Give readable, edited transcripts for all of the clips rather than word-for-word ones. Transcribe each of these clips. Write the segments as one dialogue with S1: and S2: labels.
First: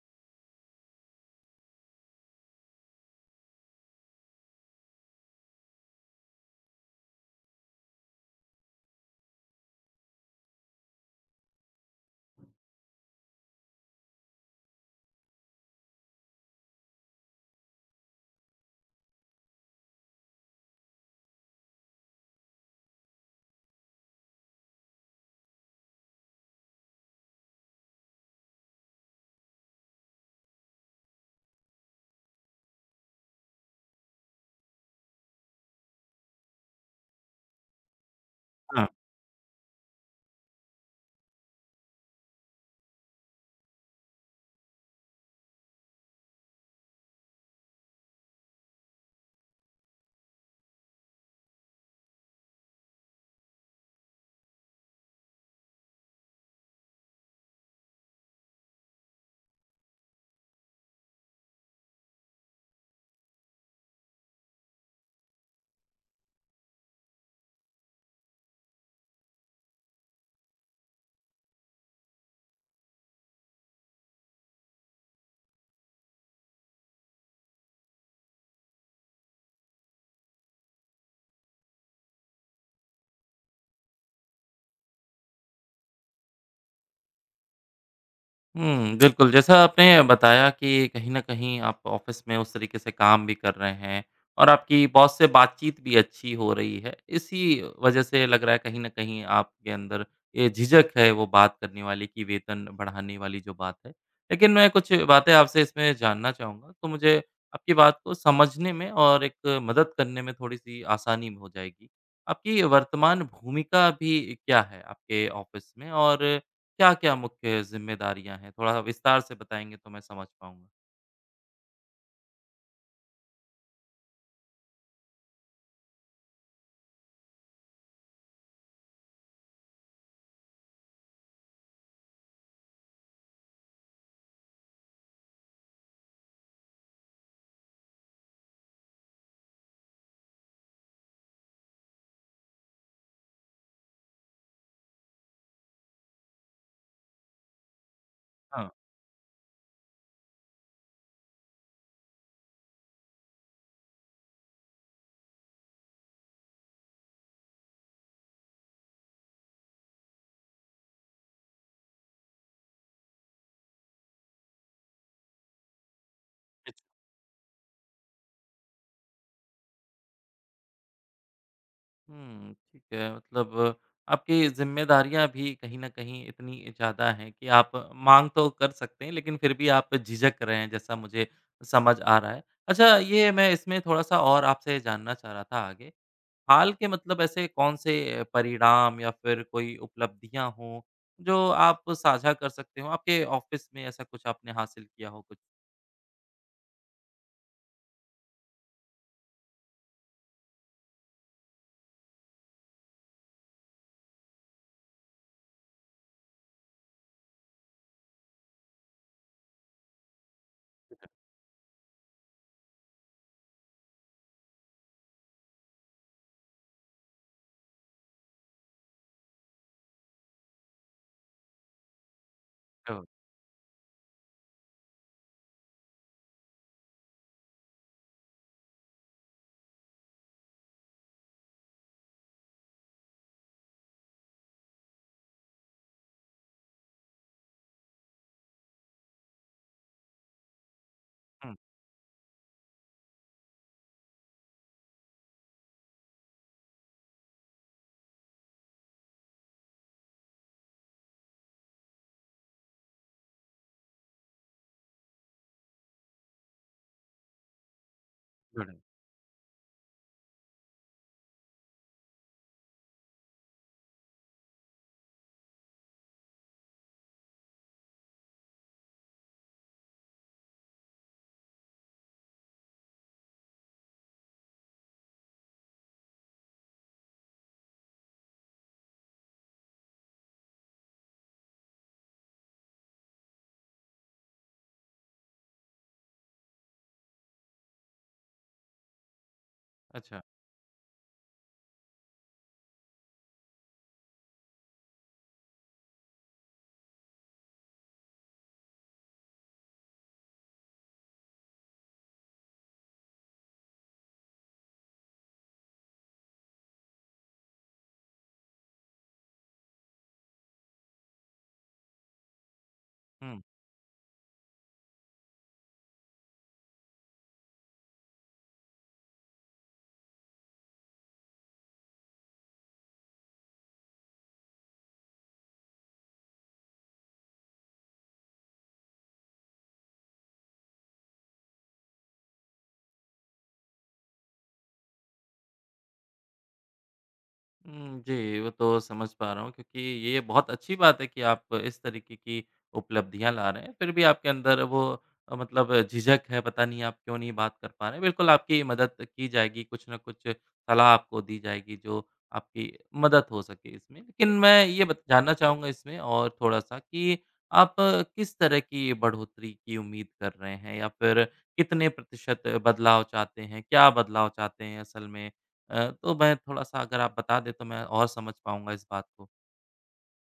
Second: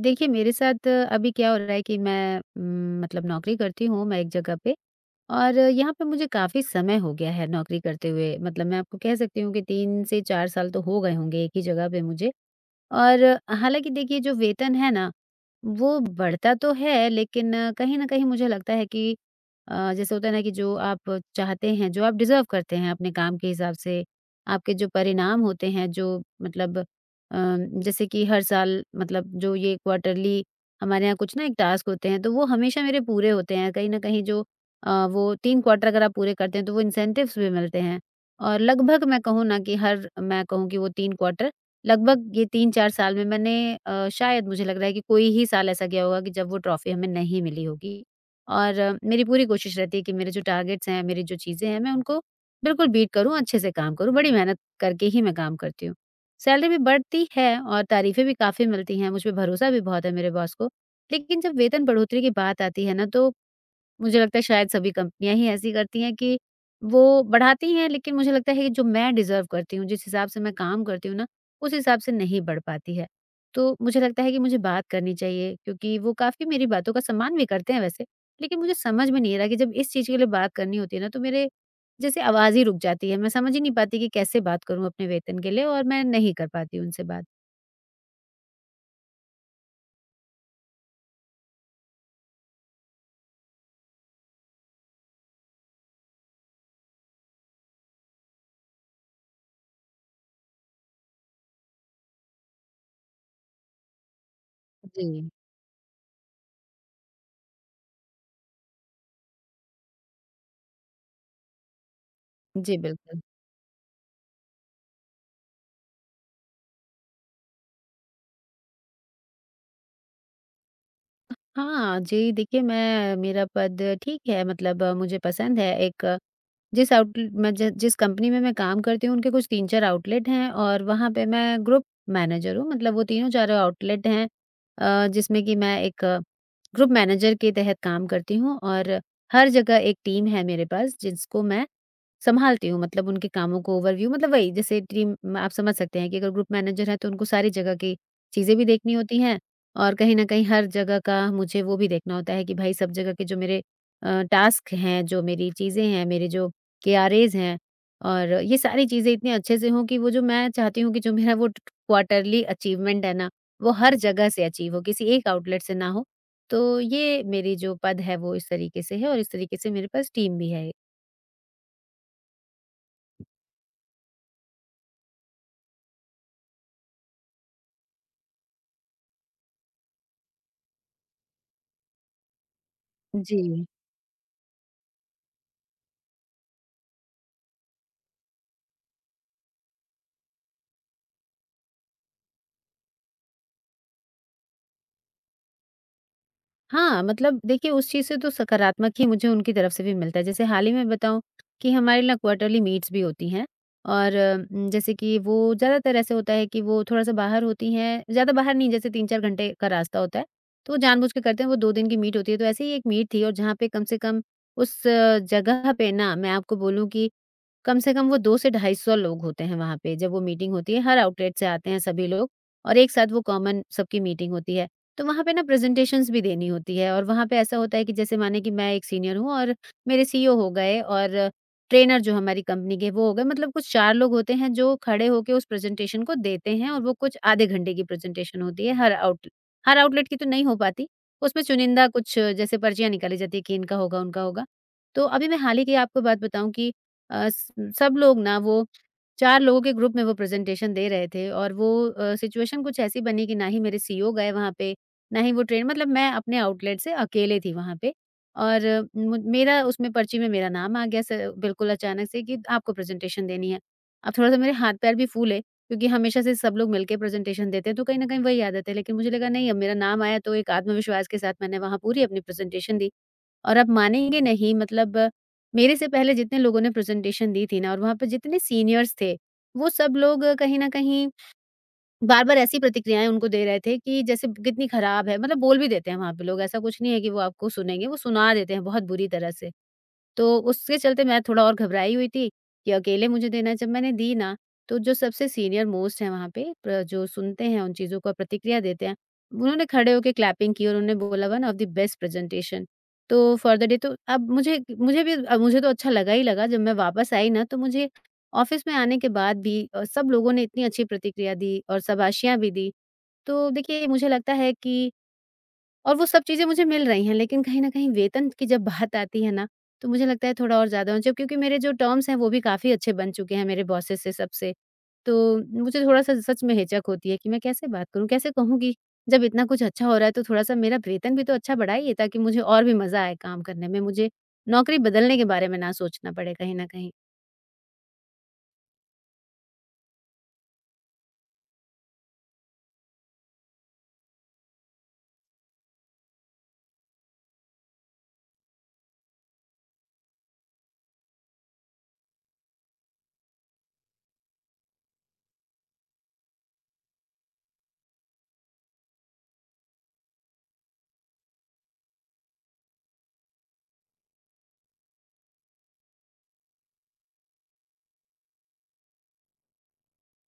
S1: देखिए, मेरे साथ अभी क्या हो रहा है कि मैं मतलब नौकरी करती हूँ मैं एक जगह पे। और यहाँ पे मुझे काफ़ी समय हो गया है नौकरी करते हुए। मतलब मैं आपको कह सकती हूँ कि 3 से 4 साल तो हो गए होंगे एक ही जगह पे मुझे। और हालाँकि देखिए जो वेतन है ना, वो बढ़ता तो है लेकिन कहीं न कहीं मुझे लगता है कि जैसे होता है ना कि जो आप चाहते हैं, जो आप डिज़र्व करते हैं अपने काम के हिसाब से, आपके जो परिणाम होते हैं जो मतलब जैसे कि हर साल मतलब जो ये क्वार्टरली हमारे यहाँ कुछ ना एक टास्क होते हैं, तो वो हमेशा मेरे पूरे होते हैं। कहीं न कहीं जो वो 3 क्वार्टर अगर आप पूरे करते हैं तो वो इंसेंटिव्स भी मिलते हैं। और
S2: हाँ।
S1: लगभग मैं कहूँ कि वो 3 क्वार्टर लगभग ये 3-4 साल में मैंने शायद मुझे लग रहा है कि कोई ही साल ऐसा गया होगा कि जब वो ट्रॉफ़ी हमें नहीं मिली होगी। और मेरी पूरी कोशिश रहती है कि मेरे जो टारगेट्स हैं, मेरी जो चीज़ें हैं, मैं उनको बिल्कुल बीट करूँ, अच्छे से काम करूँ, बड़ी मेहनत करके ही मैं काम करती हूँ। सैलरी भी बढ़ती है और तारीफ़ें भी काफ़ी मिलती हैं, मुझ पे भरोसा भी बहुत है मेरे बॉस को। लेकिन जब वेतन बढ़ोतरी की बात आती है ना तो मुझे लगता है शायद सभी कंपनियाँ ही ऐसी करती हैं कि वो बढ़ाती हैं, लेकिन मुझे लगता है कि जो मैं डिज़र्व करती हूँ, जिस हिसाब से मैं काम करती हूँ ना, उस हिसाब से नहीं बढ़ पाती है। तो मुझे लगता है कि मुझे बात करनी चाहिए क्योंकि वो काफ़ी मेरी बातों का सम्मान भी करते हैं वैसे, लेकिन मुझे समझ में नहीं आ रहा कि जब इस चीज़ के लिए बात करनी होती है ना, तो मेरे जैसे आवाज़ ही रुक जाती है। मैं समझ ही नहीं पाती कि कैसे बात करूँ अपने वेतन के लिए, और मैं नहीं कर पाती उनसे बात।
S2: हुँ, बिल्कुल, जैसा आपने बताया कि कहीं न कहीं आप ऑफ़िस में उस तरीके से काम भी कर रहे हैं और आपकी बॉस से बातचीत भी अच्छी हो रही है। इसी वजह से लग रहा है कहीं न कहीं आपके अंदर ये झिझक है वो बात करने वाली कि वेतन बढ़ाने वाली जो बात है। लेकिन मैं कुछ
S1: जी।
S2: बातें आपसे इसमें जानना चाहूँगा, तो मुझे आपकी बात को समझने में और एक मदद करने में थोड़ी-सी आसानी हो जाएगी। आपकी
S1: जी, बिल्कुल।
S2: वर्तमान भूमिका अभी क्या है आपके ऑफ़िस में? और क्या-क्या मुख्य ज़िम्मेदारियाँ हैं? थोड़ा विस्तार से बताएँगे तो मैं समझ पाऊँगा।
S1: हाँ, जी, देखिए मैं मेरा पद ठीक है, मतलब मुझे पसंद है। एक जिस आउटलेट मैं जि जिस कंपनी में मैं काम करती हूँ उनके कुछ 3-4 आउटलेट हैं और वहाँ पे मैं ग्रुप मैनेजर हूँ, मतलब वो तीनों चारों आउटलेट हैं जिसमें कि मैं एक ग्रुप मैनेजर के तहत काम करती हूँ और हर जगह एक टीम है मेरे पास जिसको मैं संभालती हूँ, मतलब उनके कामों को ओवरव्यू, मतलब वही जैसे टीम। आप समझ सकते हैं कि अगर ग्रुप मैनेजर है तो उनको सारी जगह की चीज़ें भी
S2: हाँ।
S1: देखनी होती हैं। और कहीं न कहीं हर जगह का मुझे वो भी देखना होता है कि भाई सब जगह के जो मेरे टास्क हैं, जो मेरी चीज़ें हैं, मेरे जो केआरएज़ हैं और ये सारी चीज़ें इतनी अच्छे से हों कि वो जो मैं चाहती हूँ कि जो मेरा वो ट क्वार्टरली अचीवमेंट है ना, वो हर जगह से अचीव हो, किसी एक आउटलेट से ना हो। तो
S2: बिल्क
S1: ये मेरी जो पद है वो इस तरीके से है और इस तरीके से मेरे पास टीम भी है।
S2: हुँ, ठीक है मतलब आपकी ज़िम्मेदारियाँ भी कहीं न कहीं इतनी ज़्यादा हैं कि आप माँग तो कर सकते हैं, लेकिन फिर भी आप झिझक रहे हैं, जैसा मुझे समझ आ रहा है। अच्छा, ये
S1: जी।
S2: मैं इसमें थोड़ा-सा और आपसे जानना चाह रहा था आगे, हाल के मतलब ऐसे कौन से परिणाम या फिर कोई उपलब्धियाँ हों, जो आप साझा कर सकते हो? आपके ऑफ़िस में ऐसा कुछ आपने हासिल किया हो कुछ?
S1: हाँ, मतलब देखिए उस चीज़ से तो सकारात्मक ही मुझे उनकी तरफ से भी मिलता है। जैसे हाल ही में बताऊँ कि हमारे ना क्वार्टरली मीट्स भी होती हैं और जैसे कि वो ज़्यादातर ऐसे होता है कि वो थोड़ा-सा बाहर होती हैं, ज़्यादा बाहर नहीं, जैसे 3-4 घंटे का रास्ता होता है, तो वो जानबूझ के करते हैं, वो 2 दिन की मीट होती है। तो ऐसे ही एक मीट थी और जहाँ पे कम से कम उस जगह पे ना मैं आपको बोलूँ कि कम से कम वो 2 से 250 लोग होते हैं वहाँ पे जब वो मीटिंग होती है, हर आउटलेट से आते हैं सभी लोग और एक
S2: ओह!
S1: साथ वो कॉमन सबकी मीटिंग होती है। तो वहाँ पे ना प्रेज़ेंटेशंस भी देनी होती है और वहाँ पे ऐसा होता है कि जैसे माने कि मैं एक सीनियर हूँ और मेरे सीईओ हो गए और ट्रेनर जो हमारी कंपनी के वो हो गए, मतलब कुछ 4 लोग होते हैं जो खड़े होके उस प्रेज़ेंटेशन को देते हैं और वो कुछ आधे घंटे की प्रेज़ेंटेशन होती है। हर आउटलेट की तो नहीं हो पाती। उसमें
S2: हुँ,
S1: चुनिंदा कुछ जैसे पर्चियाँ निकाली जाती है कि इनका होगा, उनका होगा। तो अभी मैं हाल ही की आपको बात बताऊँ कि अ, स सब लोग ना वो 4 लोगों के ग्रुप में वो प्रेज़ेंटेशन दे रहे थे और वो सिचुएशन कुछ ऐसी बनी कि ना ही मेरे सीईओ गए वहाँ पे, नहीं वो ट्रेन मतलब मैं अपने आउटलेट से अकेले थी वहाँ पे। और
S2: गुड।
S1: मु मेरा उसमें पर्ची में मेरा नाम आ गया, स बिल्कुल अचानक से कि आपको प्रेज़ेंटेशन देनी है। अब थोड़ा-सा मेरे हाथ-पैर भी फूले क्योंकि हमेशा से सब लोग मिलके प्रेज़ेंटेशन देते हैं तो कहीं न कहीं वही आदत है। लेकिन मुझे लगा नहीं, अब मेरा नाम आया तो एक आत्मविश्वास के साथ मैंने वहाँ पूरी अपनी प्रेज़ेंटेशन दी। और आप मानेंगे नहीं, मतलब मेरे से पहले जितने लोगों ने प्रेज़ेंटेशन दी थी ना और वहाँ पे जितने सीनियर्स थे, वो सब लोग कहीं न कहीं बार-बार ऐसी प्रतिक्रियाएँ उनको दे रहे थे कि जैसे कितनी खराब है, मतलब बोल भी देते हैं वहाँ पे लोग, ऐसा कुछ नहीं है कि वो आपको सुनेंगे, वो सुना देते हैं बहुत बुरी तरह से।
S2: अच्छा।
S1: तो उसके चलते मैं थोड़ा और घबराई हुई थी कि अकेले मुझे देना है। जब मैंने दी ना तो जो सबसे सीनियर मोस्ट हैं वहाँ पे, जो सुनते हैं उन चीज़ों का प्रतिक्रिया देते हैं, उन्होंने खड़े होकर क्लैपिंग की और उन्होंने बोला one of the best presentation तो फॉर द डे। तो अब मुझे तो अच्छा लगा ही लगा। जब मैं वापस आई ना तो मुझे ऑफिस में आने के बाद भी सब लोगों ने इतनी अच्छी प्रतिक्रिया दी और शाबाशियां भी दी।
S2: हुँ।
S1: तो देखिए मुझे लगता है कि और वो सब चीज़ें मुझे मिल रही हैं, लेकिन कहीं न कहीं वेतन की जब बात आती है ना, तो मुझे लगता है थोड़ा और ज़्यादा होना चाहिए क्योंकि मेरे जो टर्म्स हैं, वो भी काफ़ी अच्छे बन चुके हैं मेरे बॉसेस से, सबसे। तो मुझे थोड़ा-सा सच में हिचक होती है कि मैं कैसे बात करूँ, कैसे कहूँ कि जब इतना कुछ अच्छा हो रहा है, तो थोड़ा-सा मेरा वेतन भी तो अच्छा बढ़ाइए ताकि मुझे और भी मज़ा आए काम करने में, मुझे नौकरी बदलने के बारे में ना सोचना पड़े कहीं न कहीं।
S2: हुँ, जी, वो तो समझ पा रहा हूँ क्योंकि ये बहुत अच्छी बात है कि आप इस तरीके की उपलब्धियाँ ला रहे हैं, फिर भी आपके अंदर वो मतलब झिझक है, पता नहीं आप क्यों नहीं बात कर पा रहे हैं। बिल्कुल आपकी मदद की जाएगी, कुछ न कुछ सलाह आपको दी जाएगी जो आपकी मदद हो सके इसमें। लेकिन मैं ये बत जानना चाहूँगा इसमें और थोड़ा-सा कि आप किस तरह की बढ़ोतरी की उम्मीद कर रहे हैं या फिर कितने प्रतिशत बदलाव चाहते हैं? क्या बदलाव चाहते हैं असल में? तो मैं थोड़ा-सा अगर आप बता दें तो मैं और समझ पाऊँगा इस बात को।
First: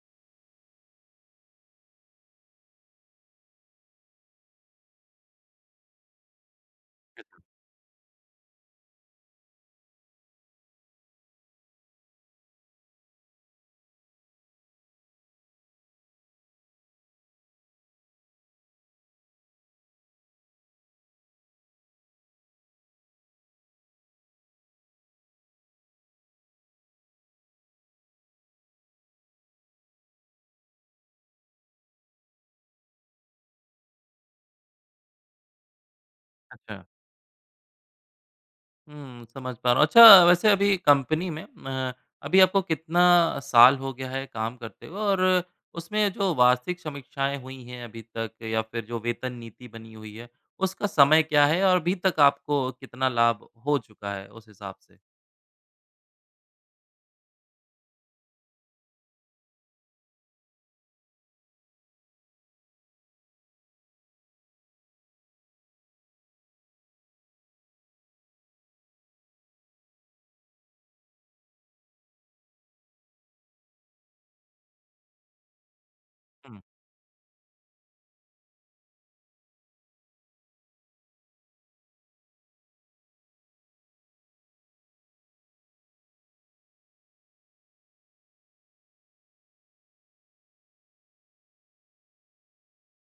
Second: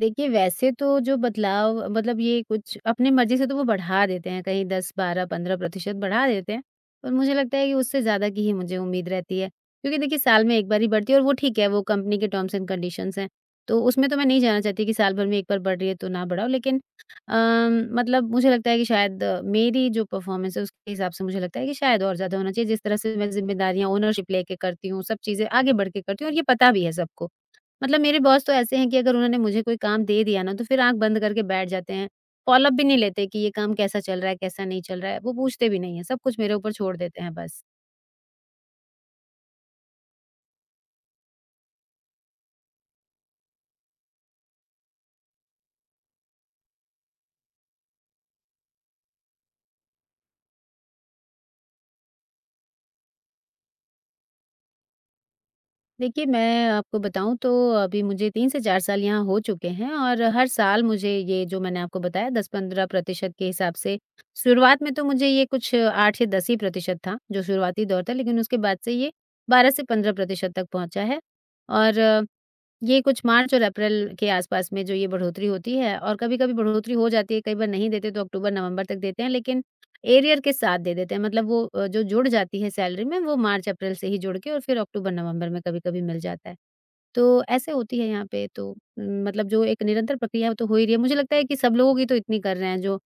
S1: देखिए, वैसे तो जो बदलाव, मतलब ये कुछ अपनी मर्ज़ी से तो वो बढ़ा देते हैं, कहीं 10, 12, 15% बढ़ा देते हैं। पर मुझे
S2: अच्छा,
S1: लगता है कि उससे ज़्यादा की ही मुझे उम्मीद रहती है, क्योंकि देखिए साल में 1 बार ही बढ़ती है और वो ठीक है, वो कंपनी के टर्म्स एंड कंडीशंस हैं। तो उसमें तो मैं नहीं जाना चाहती कि साल भर में 1 बार बढ़ रही है तो ना बढ़ाओ, लेकिन अम, मतलब मुझे लगता है कि शायद मेरी जो परफ़ॉर्मेंस है उसके हिसाब से मुझे लगता है कि शायद और ज़्यादा होना चाहिए। जिस तरह से मैं ज़िम्मेदारियाँ, ओनरशिप लेके करती हूँ, सब चीज़ें आगे बढ़ के करती हूँ और ये पता भी है सबको। मतलब मेरे बॉस तो ऐसे हैं कि अगर उन्होंने मुझे कोई काम दे दिया ना, तो फिर आँख बंद करके बैठ जाते हैं। फ़ॉलो अप भी नहीं लेते कि ये काम कैसा चल रहा है, कैसा नहीं चल रहा है, वो पूछते भी नहीं हैं, सब कुछ मेरे ऊपर
S2: अच्छा।
S1: छोड़ देते हैं बस।
S2: हुँ, समझ पा रहा हूँ। अच्छा, वैसे अभी कंपनी में अभी आपको कितना साल हो गया है काम करते हुए? और उसमें जो वार्षिक समीक्षाएँ हुई हैं अभी तक या फिर जो वेतन नीति बनी हुई है, उसका समय क्या है? और अभी तक आपको कितना लाभ हो चुका है उस हिसाब से?
S1: देखिए, मैं आपको बताऊँ तो अभी मुझे 3 से 4 साल यहाँ हो चुके हैं और हर साल मुझे ये जो मैंने आपको बताया 10-15% के हिसाब से। शुरुआत में तो मुझे ये कुछ 8 या 10 ही प्रतिशत था, जो शुरुआती दौर था, लेकिन उसके बाद से ये 12 से 15% तक पहुँचा है। और ये कुछ मार्च और अप्रैल के आसपास में जो ये बढ़ोतरी होती है और कभी-कभी बढ़ोतरी हो जाती है, कई बार नहीं देते तो अक्टूबर-नवंबर तक देते हैं, लेकिन एरियर के साथ दे देते हैं। मतलब वो जो जुड़ जाती है सैलरी में, वो मार्च-अप्रैल से ही जुड़ के और फिर अक्टूबर-नवंबर में कभी-कभी मिल जाता है। तो ऐसे होती है यहाँ पे, तो मतलब जो एक निरंतर प्रक्रिया है, वो तो हो ही रही है। मुझे लगता है कि सब लोगों की तो इतनी कर रहे हैं जो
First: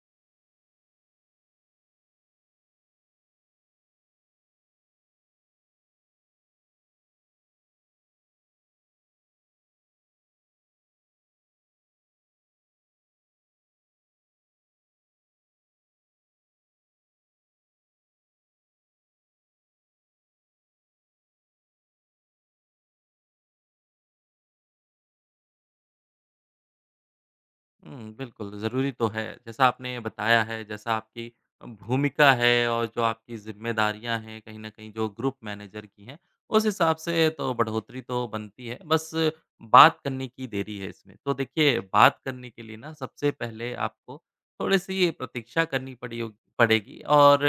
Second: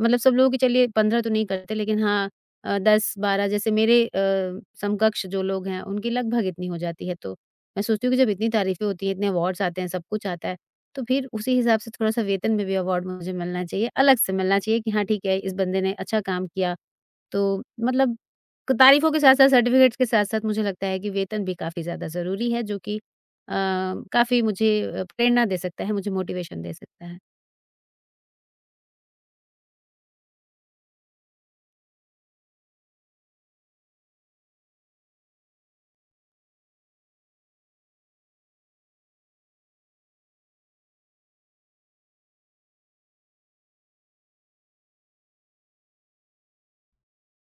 S1: मतलब सब लोगों की, चलिए 15 तो नहीं करते लेकिन हाँ, 10-12 जैसे मेरे समकक्ष जो लोग हैं उनकी लगभग इतनी हो जाती है। तो मैं सोचती हूँ कि जब इतनी तारीफ़ें होती हैं, इतने अवार्ड्स आते हैं, सब कुछ आता है, तो फिर उसी हिसाब से थोड़ा-सा वेतन में भी अवार्ड मुझे मिलना चाहिए, अलग से मिलना चाहिए कि हाँ ठीक है, इस बंदे ने अच्छा काम किया। तो मतलब क तारीफ़ों के साथ-साथ सर्टिफ़िकेट्स के साथ-साथ मुझे लगता है कि वेतन भी काफ़ी ज़्यादा ज़रूरी है जो कि अ, काफ़ी मुझे प्रेरणा दे सकता है, मुझे मोटिवेशन दे सकता है।
S2: हुँ, बिल्कुल, ज़रूरी तो है। जैसा आपने बताया है, जैसा आपकी भूमिका है और जो आपकी ज़िम्मेदारियाँ हैं, कहीं न कहीं जो ग्रुप मैनेजर की हैं, उस हिसाब से तो बढ़ोतरी तो बनती है, बस बात करने की देरी है इसमें। तो देखिए, बात करने के लिए ना सबसे पहले आपको थोड़ी-सी प्रतीक्षा करनी पड़ी होग पड़ेगी और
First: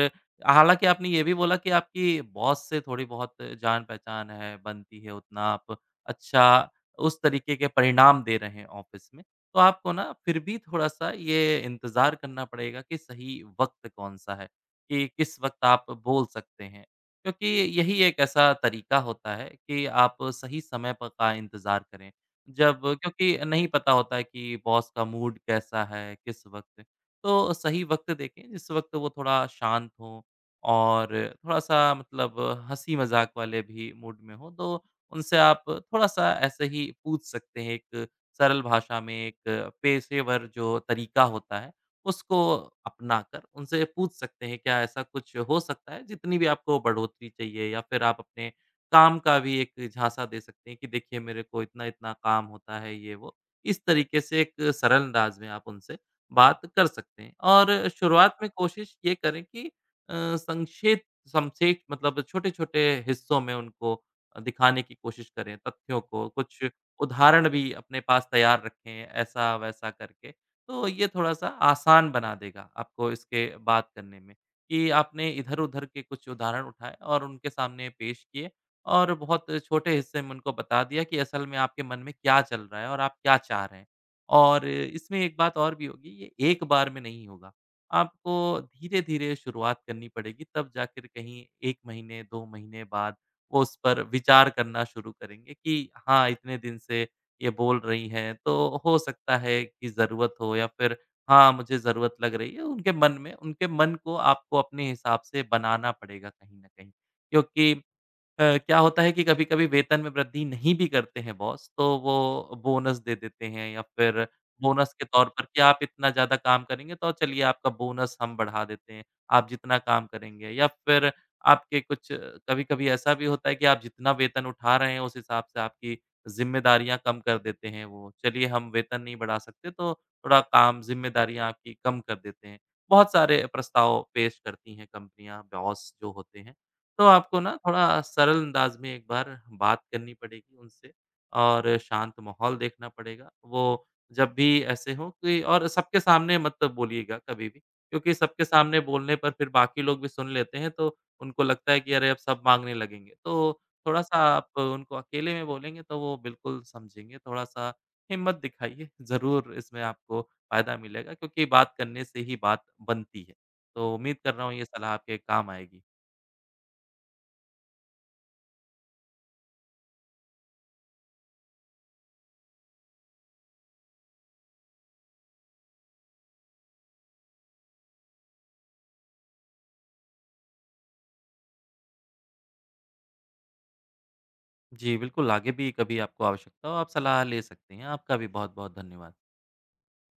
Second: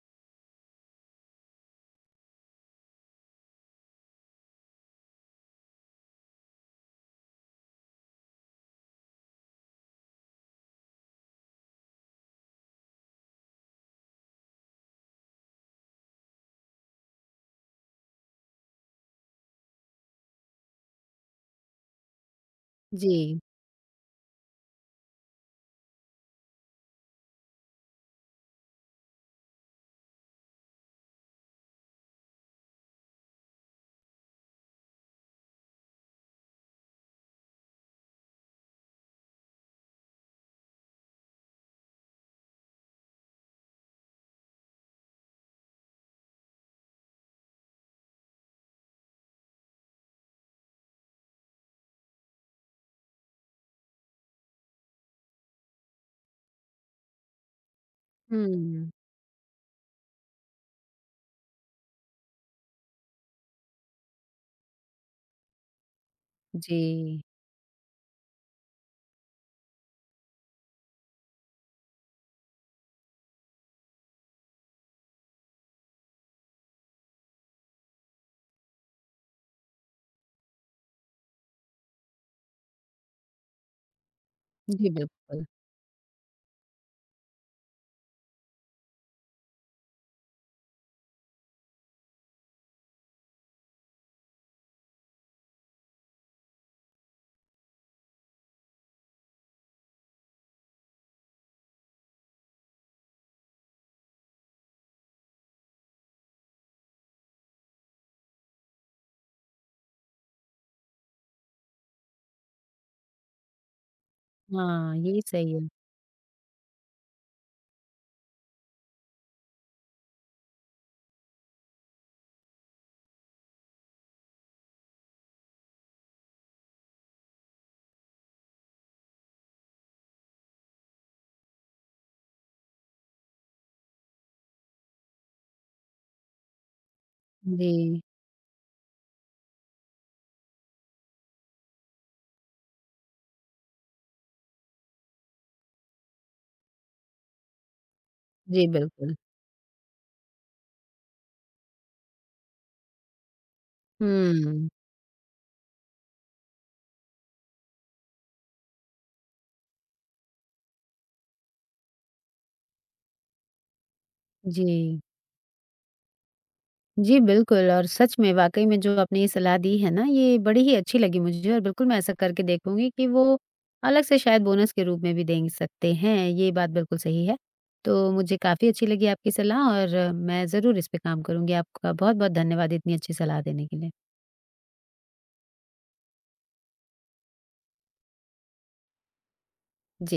S2: हालाँकि आपने ये भी बोला कि आपकी बॉस से थोड़ी बहुत जान-पहचान है, बनती है, उतना आप अच्छा उस तरीके के परिणाम दे रहे हैं ऑफ़िस, तो आपको ना फिर भी थोड़ा-सा ये इंतज़ार करना पड़ेगा कि सही वक़्त कौन-सा है, कि किस वक़्त आप बोल सकते हैं। क्योंकि यही एक ऐसा तरीका होता है कि आप सही समय प का इंतज़ार करें। जब, क्योंकि
S1: जी।
S2: नहीं पता होता है कि बॉस का मूड कैसा है, किस वक़्त। तो सही वक़्त देखें जिस वक़्त वो थोड़ा शांत हों और थोड़ा-सा मतलब हँसी-मज़ाक वाले भी मूड में हों, तो उनसे आप थोड़ा-सा ऐसे ही पूछ सकते हैं, एक सरल भाषा में एक पेशेवर जो तरीका होता है, उसको अपनाकर उनसे पूछ सकते हैं, क्या ऐसा कुछ हो सकता है? जितनी भी आपको बढ़ोतरी चाहिए या फिर आप अपने काम का भी एक झांसा दे सकते हैं कि देखिए मेरे को इतना-इतना काम होता है, ये वो। इस तरीके से एक सरल अंदाज में आप उनसे बात कर सकते हैं और शुरुआत में
S1: हुँ।
S2: कोशिश ये करें कि संक्षेप संक्षेप मतलब छोटे-छोटे हिस्सों में उनको दिखाने की कोशिश करें तथ्यों को, कुछ
S1: जी।
S2: उदाहरण भी अपने पास तैयार रखें, ऐसा-वैसा करके। तो ये थोड़ा-सा आसान बना देगा आपको इसके बात करने में, कि आपने इधर-उधर के कुछ उदाहरण उठाए और उनके सामने पेश किए और बहुत छोटे हिस्से में उनको बता दिया कि असल में आपके मन में क्या चल रहा है और आप क्या चाह रहे हैं। और
S1: जी,
S2: इसमें एक
S1: बिल्कुल।
S2: बात और भी होगी, ये एक बार में नहीं होगा। आपको धीरे-धीरे शुरुआत करनी पड़ेगी, तब जाकर कहीं 1 महीने, 2 महीने बाद वो उस पर विचार करना शुरू करेंगे कि हाँ, इतने दिन से ये बोल रही हैं, तो हो सकता है कि ज़रूरत हो या फिर हाँ, मुझे ज़रूरत लग रही है। उनके मन में उनके मन को आपको अपने हिसाब से बनाना पड़ेगा कहीं न कहीं, क्योंकि क्या होता है कि कभी-कभी वेतन में वृद्धि नहीं भी करते हैं बॉस, तो वो बोनस दे देते हैं या फिर बोनस
S1: हाँ,
S2: के
S1: ये
S2: तौर पर
S1: सही है।
S2: कि आप इतना ज़्यादा काम करेंगे तो चलिए आपका बोनस हम बढ़ा देते हैं, आप जितना काम करेंगे या फिर आपके कुछ कभी-कभी ऐसा भी होता है कि आप जितना वेतन उठा रहे हैं उस हिसाब से आपकी ज़िम्मेदारियाँ कम कर देते हैं वो। चलिए हम वेतन नहीं बढ़ा सकते तो थोड़ा काम ज़िम्मेदारियाँ आपकी कम कर देते हैं। बहुत सारे प्रस्ताव पेश करती हैं कंपनियाँ, बॉस जो होते हैं। तो आपको ना
S1: जी।
S2: थोड़ा सरल अंदाज में एक बार बात करनी पड़ेगी उनसे और शांत माहौल देखना पड़ेगा। वो जब भी ऐसे हो कि, और सबके सामने मत बोलिएगा कभी भी, क्योंकि सबके
S1: जी,
S2: सामने
S1: बिल्कुल।
S2: बोलने पर फिर बाकी लोग भी सुन लेते हैं तो उनको लगता है कि अरे अब सब माँगने लगेंगे। तो थोड़ा-सा आप
S1: हुँ।
S2: उनको अकेले में बोलेंगे तो वो बिल्कुल समझेंगे, थोड़ा-सा हिम्मत दिखाइए, ज़रूर इसमें आपको फ़ायदा मिलेगा क्योंकि बात करने से ही बात बनती है। तो उम्मीद कर रहा हूँ ये सलाह
S1: जी।
S2: आपके काम आएगी।
S1: जी, बिल्कुल, और सच में वाक़ई में जो आपने ये सलाह दी है ना, ये बड़ी ही अच्छी लगी मुझे और बिल्कुल मैं ऐसा करके देखूँगी कि वो अलग से शायद बोनस के रूप में भी दे सकते हैं, ये बात बिल्कुल सही है। तो मुझे काफ़ी अच्छी लगी आपकी सलाह और मैं ज़रूर इस पे काम करूँगी। आपका बहुत-बहुत धन्यवाद इतनी अच्छी सलाह देने के लिए।
S2: जी, बिल्कुल आगे भी कभी आपको आवश्यकता हो आप सलाह ले सकते हैं। आपका भी बहुत-बहुत धन्यवाद।
S1: जी।